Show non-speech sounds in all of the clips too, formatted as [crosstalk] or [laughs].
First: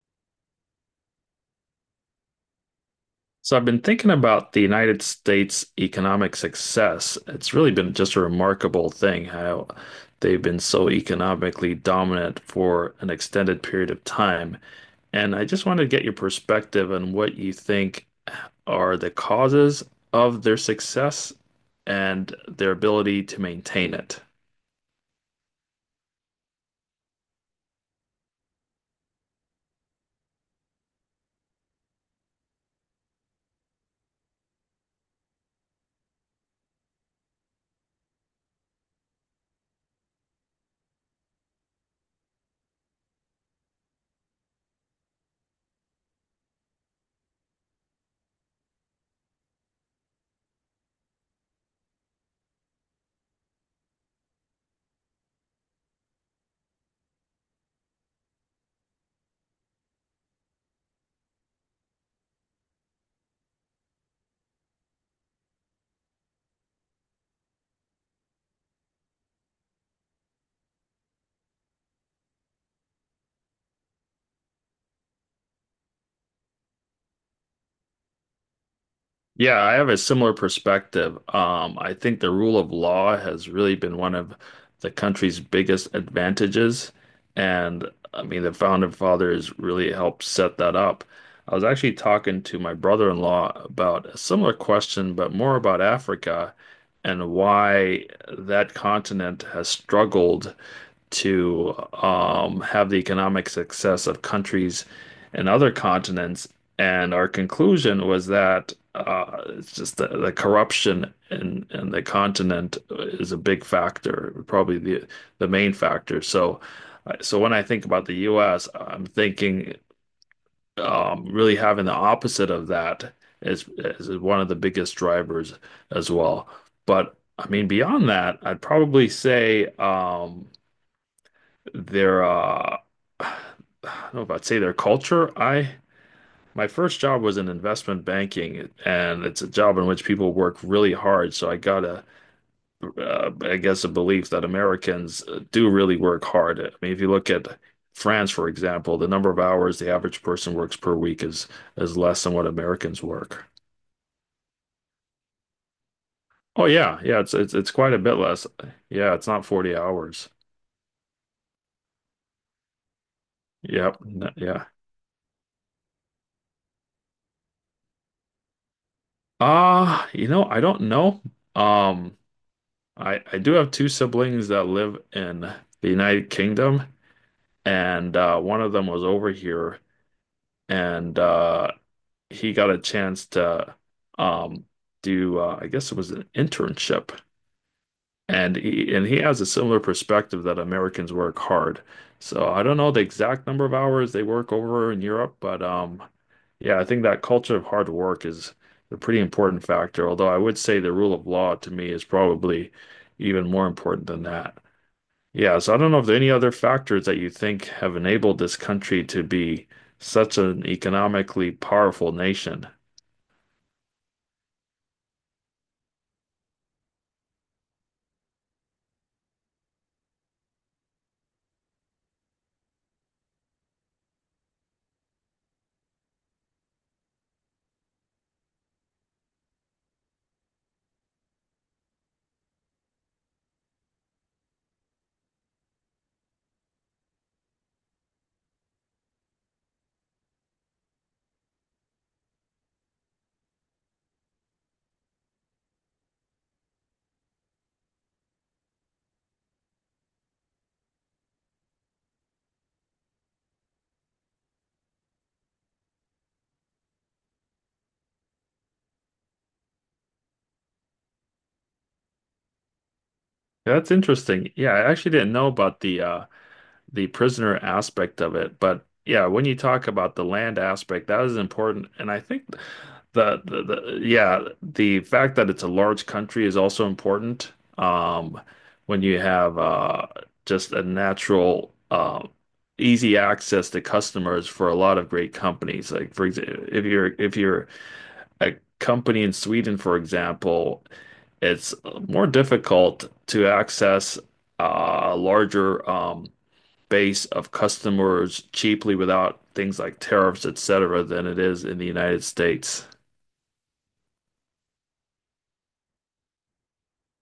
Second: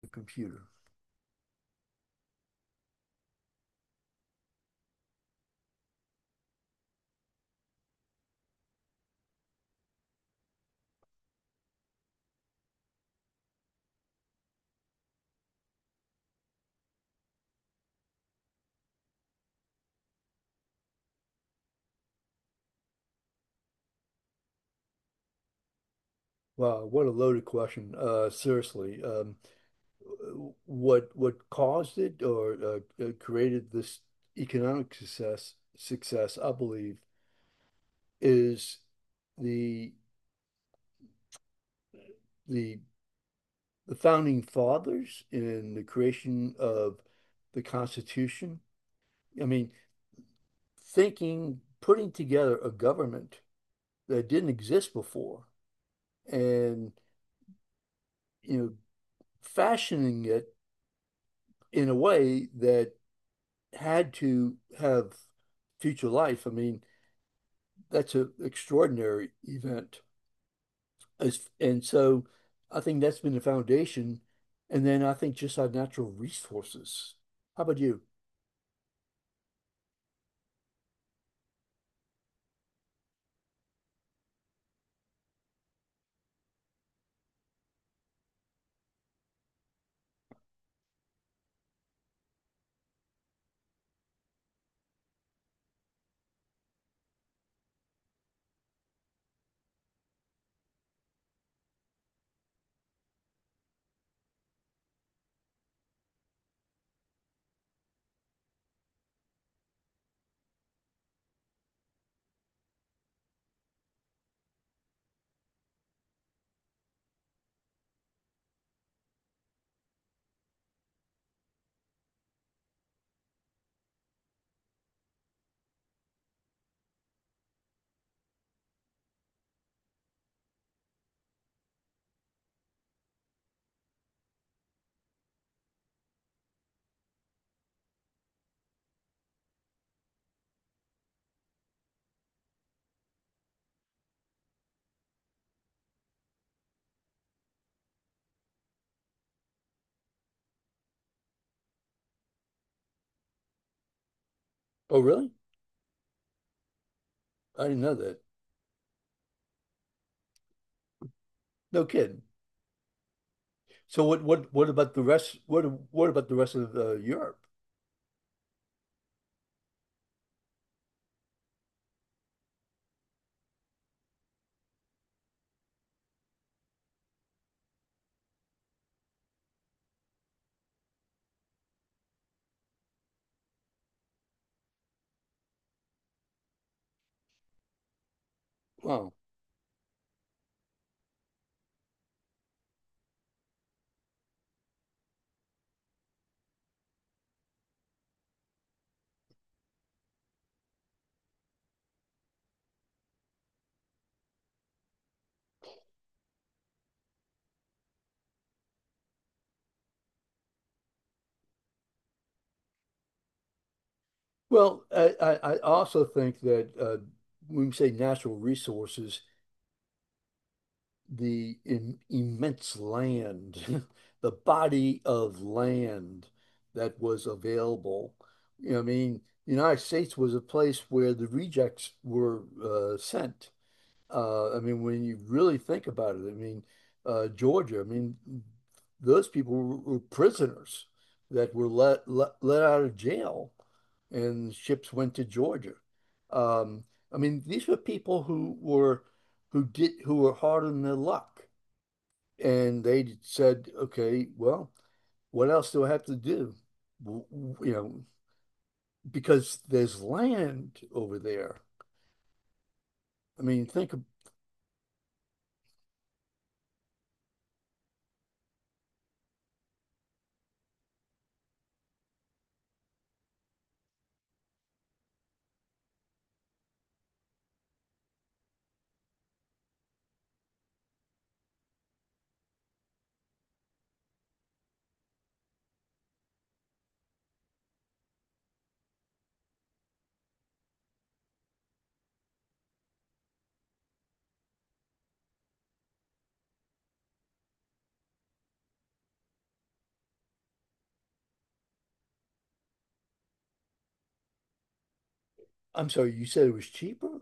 The computer. So I've been thinking about the United States economic success. It's really been just a remarkable thing how they've been so economically dominant for an extended period of time. And I just want to get your perspective on what you think are the causes of their success and their ability to maintain it. Wow, what a loaded question. Seriously, what caused it or created this economic success, I believe, is the the the founding fathers in the creation of the Constitution. I mean, thinking, putting together a government that didn't exist before, and you know, fashioning it in a way that had to have future life. I mean, that's an extraordinary event. And so I think that's been the foundation. And then I think just our natural resources. How about you? Yeah, I have a similar perspective. I think the rule of law has really been one of the country's biggest advantages. And I mean, the founding fathers really helped set that up. I was actually talking to my brother-in-law about a similar question, but more about Africa and why that continent has struggled to have the economic success of countries and other continents. And our conclusion was that it's just the corruption in the continent is a big factor, probably the main factor. So, so when I think about the U.S., I'm thinking really having the opposite of that is one of the biggest drivers as well. But I mean, beyond that, I'd probably say their [sighs] I don't know if I'd say their culture. I My first job was in investment banking, and it's a job in which people work really hard. So I got I guess, a belief that Americans do really work hard. I mean, if you look at France, for example, the number of hours the average person works per week is less than what Americans work. Oh, really? Oh yeah, yeah, it's it's I it's didn't know quite a bit that. less. Yeah, it's not 40 hours. No kidding. Yep. So what what Yeah. what about the rest? What about the rest of Europe? You know, I don't know. Um, I do have two siblings that live in the United Kingdom, and one of them was over here, and he got a chance to um, do I guess it was an internship, and he and Wow. he has a similar perspective that Americans work hard. So I don't know the exact number of hours they work over in Europe, but yeah, I think that culture of hard work is a pretty important factor. Although I would say the rule of law to me is probably even more important than that. Yeah, so I don't know if there are any other factors that you think have enabled this country to be such an economically powerful nation. Well, I also think that when we say natural resources, the im immense land, [laughs] the body of land that was available. You know, I mean, the United States was a place where the rejects were sent. I mean, when you really think about it, I mean, Georgia, I mean, those people were prisoners that were let out of jail, and ships went to Georgia. Um, I mean, these were people who were who did who were hard on their luck, and they said, "Okay, well, what else do I have to do?" You know, because there's land over there. I mean, Yeah, that's think. Of- interesting. Yeah, I actually didn't know about the prisoner aspect of it. But yeah, when you talk about the land aspect, that is important. And I think the fact that it's a large country is also important. Um, when you have just a natural easy access to customers for a lot of great companies. Like for example, if you're a company in Sweden, for example, it's more difficult to access larger base of customers cheaply without things like tariffs, et cetera, than it is in the United States. I'm sorry, you said it was cheaper,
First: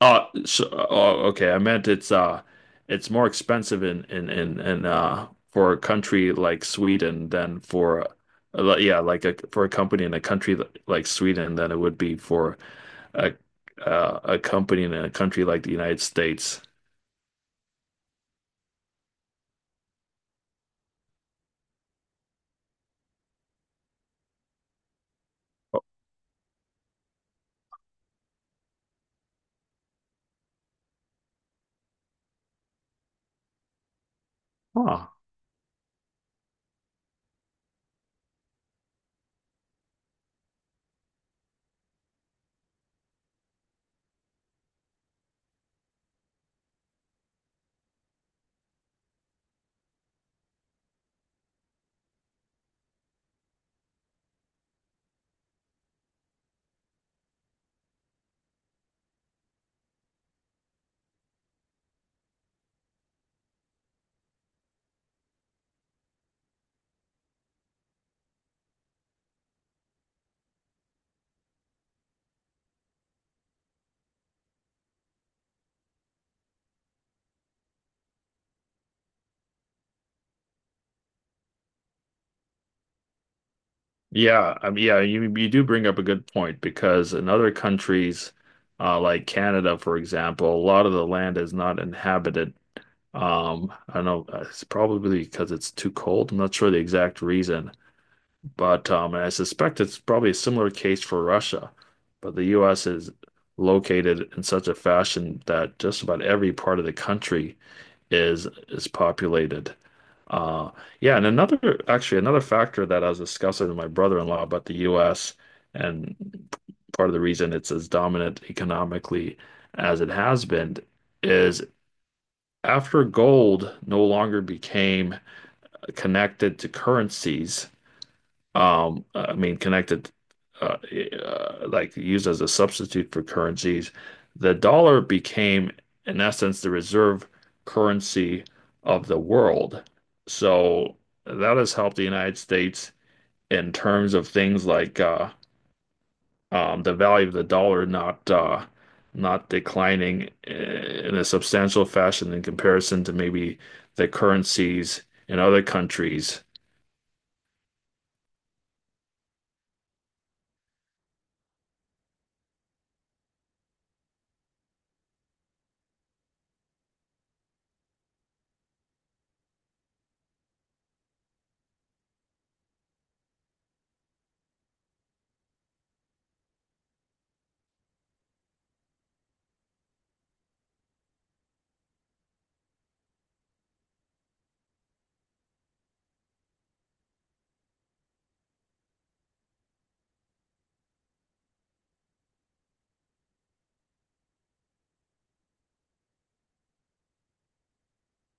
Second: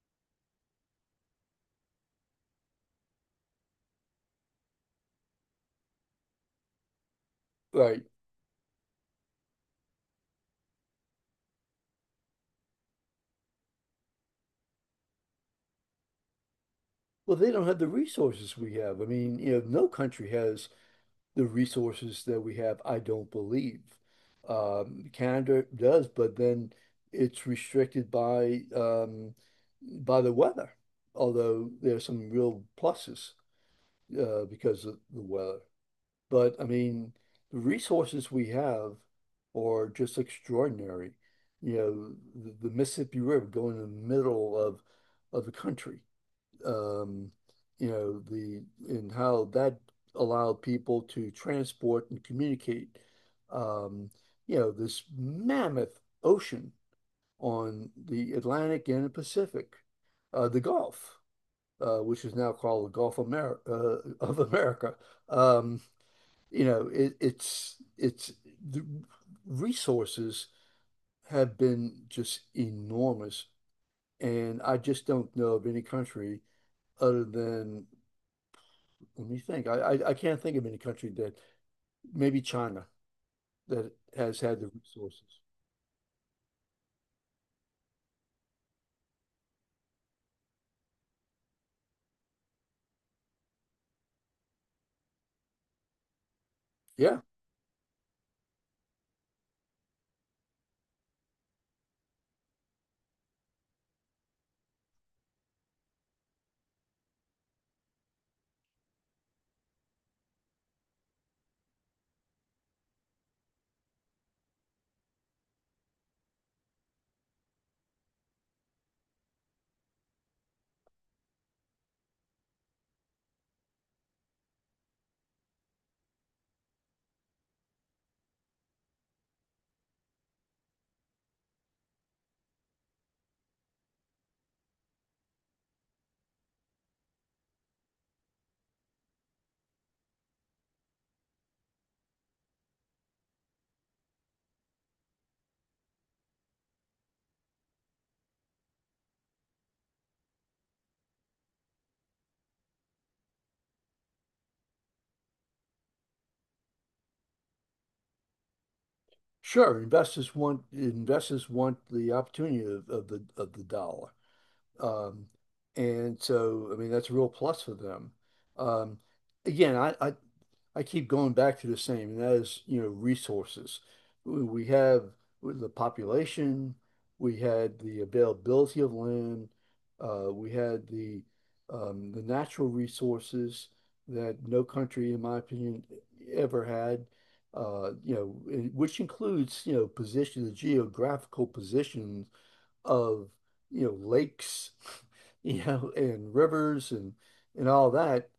Oh, okay. I meant it's more expensive in for a country like Sweden than right? for yeah, like for a company in a country like Sweden than it would be for a a company in a country like the United States. Well, they don't have the resources we have. I mean, you know, no country has the resources that we have, I don't believe. Canada does, but then it's restricted by the weather, although there's some real pluses because of Huh. the weather. But I mean, the resources we have are just extraordinary. You know, the Mississippi River going in the middle of the country um, you know, the and how that allowed people to transport and communicate, um, you know, this mammoth ocean on the Atlantic and the Pacific, the Gulf, which is now called the Gulf Amer of America. Um, you know, it's the resources have been just enormous, and I just don't know of any country other than Let me think. I can't think of any country that, maybe China, that has Yeah, had the I mean, yeah, you resources. you do bring up a good point because in other countries, like Canada, for example, a lot of the land is not inhabited. I don't know, it's probably because it's too cold. I'm not sure the Yeah, exact reason, but and I suspect it's probably a similar case for Russia. But the U.S. is located in such a fashion that just about every part of the country is populated. Uh, yeah, and another factor that I was discussing with my brother-in-law about the US and part of the reason it's as dominant economically as it has been is after gold no longer became connected to currencies I mean, uh, like used as a substitute for currencies. The dollar became, in essence, the reserve currency of the world. So that has helped the United States in terms of things like the value of the dollar not declining in a substantial fashion in comparison to maybe the currencies in other countries. sure. Investors want the opportunity of the dollar. Um, and so, I mean, that's a real plus for them. Um, again, I keep going back to the same, and that is, you know, resources. We have the population, we had the availability of land, we had the natural resources that no country, in my opinion, ever had. You know, which includes, you know, position, the geographical position of you know lakes, [laughs] you know, and rivers and all that,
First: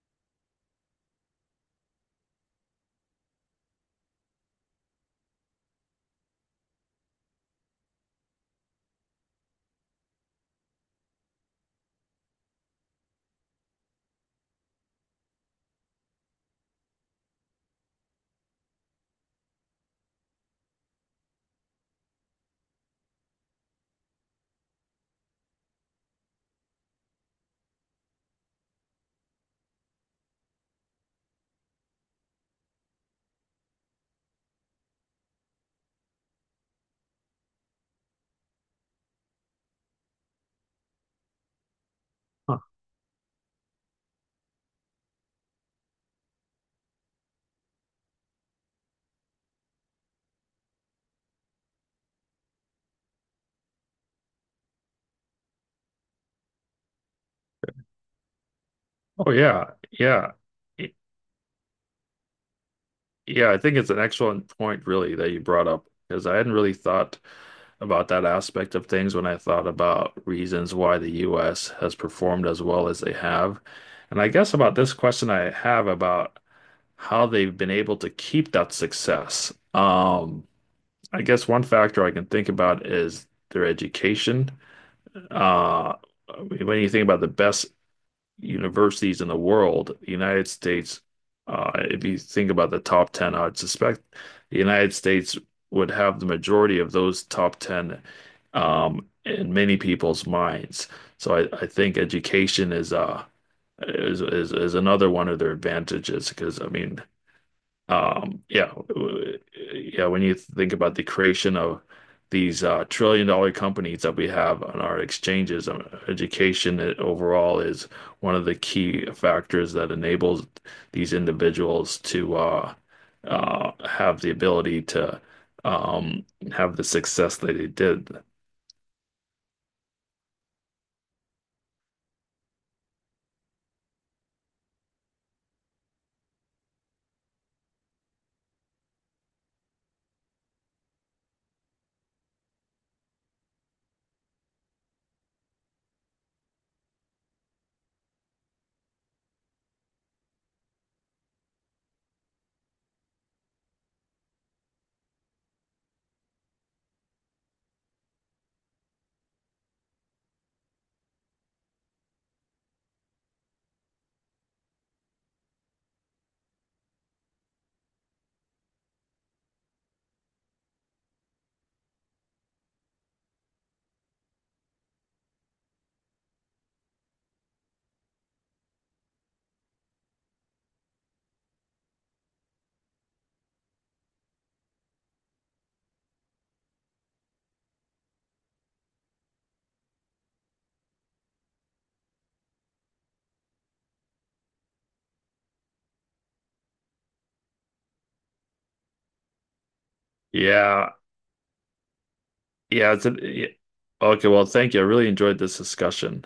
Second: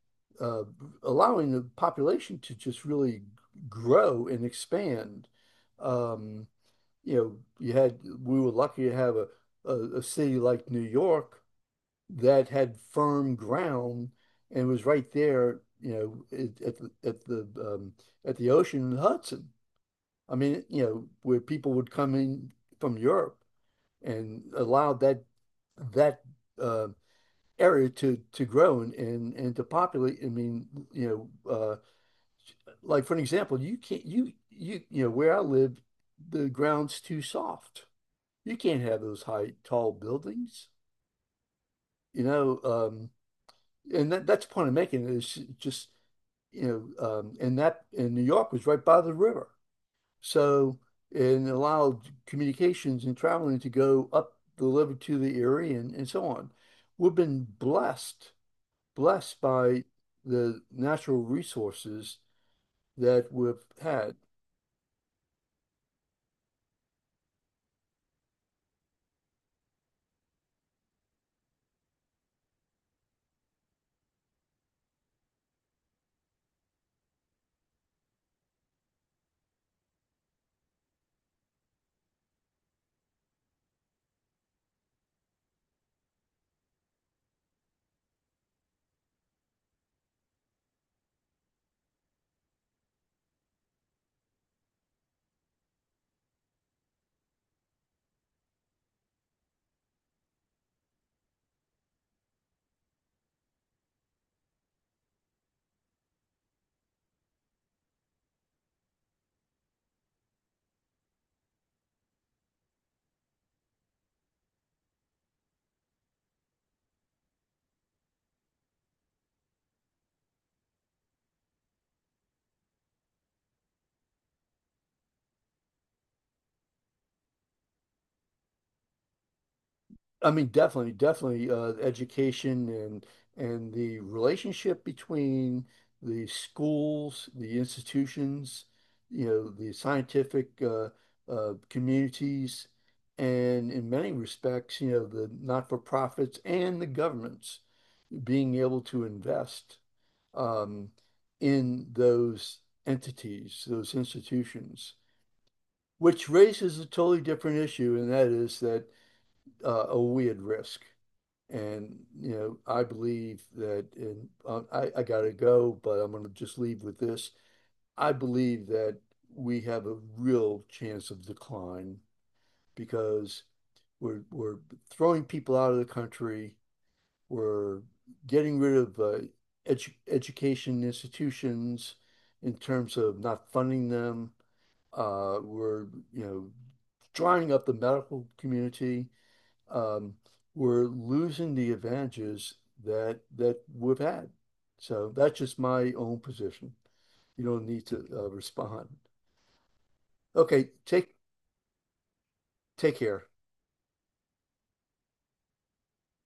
uh, allowing the population to just really grow and expand. Um, you know, you had we were lucky to have a city like New York that had firm ground and was right there, you know, at the at the at the ocean in Hudson. I mean, you know, where people would come in from Europe and allowed that uh, area to grow and to populate. I mean, you know, like for an example, you can't you know where I live, the ground's too soft. You can't have those high tall buildings. You know, Huh. And that's the point I'm making is just you know, and that and New York was right by the river, so and allowed communications and traveling to go up the river to the Erie and so on. We've been blessed Oh blessed yeah, by yeah. the natural resources that Yeah, we've I think it's an had. excellent point, really, that you brought up because I hadn't really thought about that aspect of things when I thought about reasons why the US has performed as well as they have. And I guess about this question I have about how they've been able to keep that success. I guess one factor I can think about is their education. Uh, when you think about the best universities in the world, the United States, if you think about the top 10, I'd suspect the United States would have the majority of those top 10 in many people's minds. So I think education is another one of their advantages because I mean um, yeah, w- yeah. When you think about the creation of these trillion-dollar companies that we have on our exchanges, education overall is one of the key factors that enables these individuals to have the ability to um, have the success that they did. I mean, definitely, definitely, education and the relationship between the schools, the institutions, you know, the scientific communities, and in many respects, you know, the not-for-profits and the governments being able to invest um, in those entities, those institutions. Which raises a totally different issue, and that is that are we at risk? And you know, I believe that, and I gotta go, but I'm gonna just leave with this. I believe that we have a real chance of decline because we're throwing people out of the country. We're getting rid of education institutions in terms of not funding them. We're, you know, drying up the medical community. Um, we're losing the advantages that we've had. So that's just my own position. You don't need to respond. Okay, Yeah, yeah. take It's a, care. yeah. Okay, well, thank you. I really enjoyed this discussion.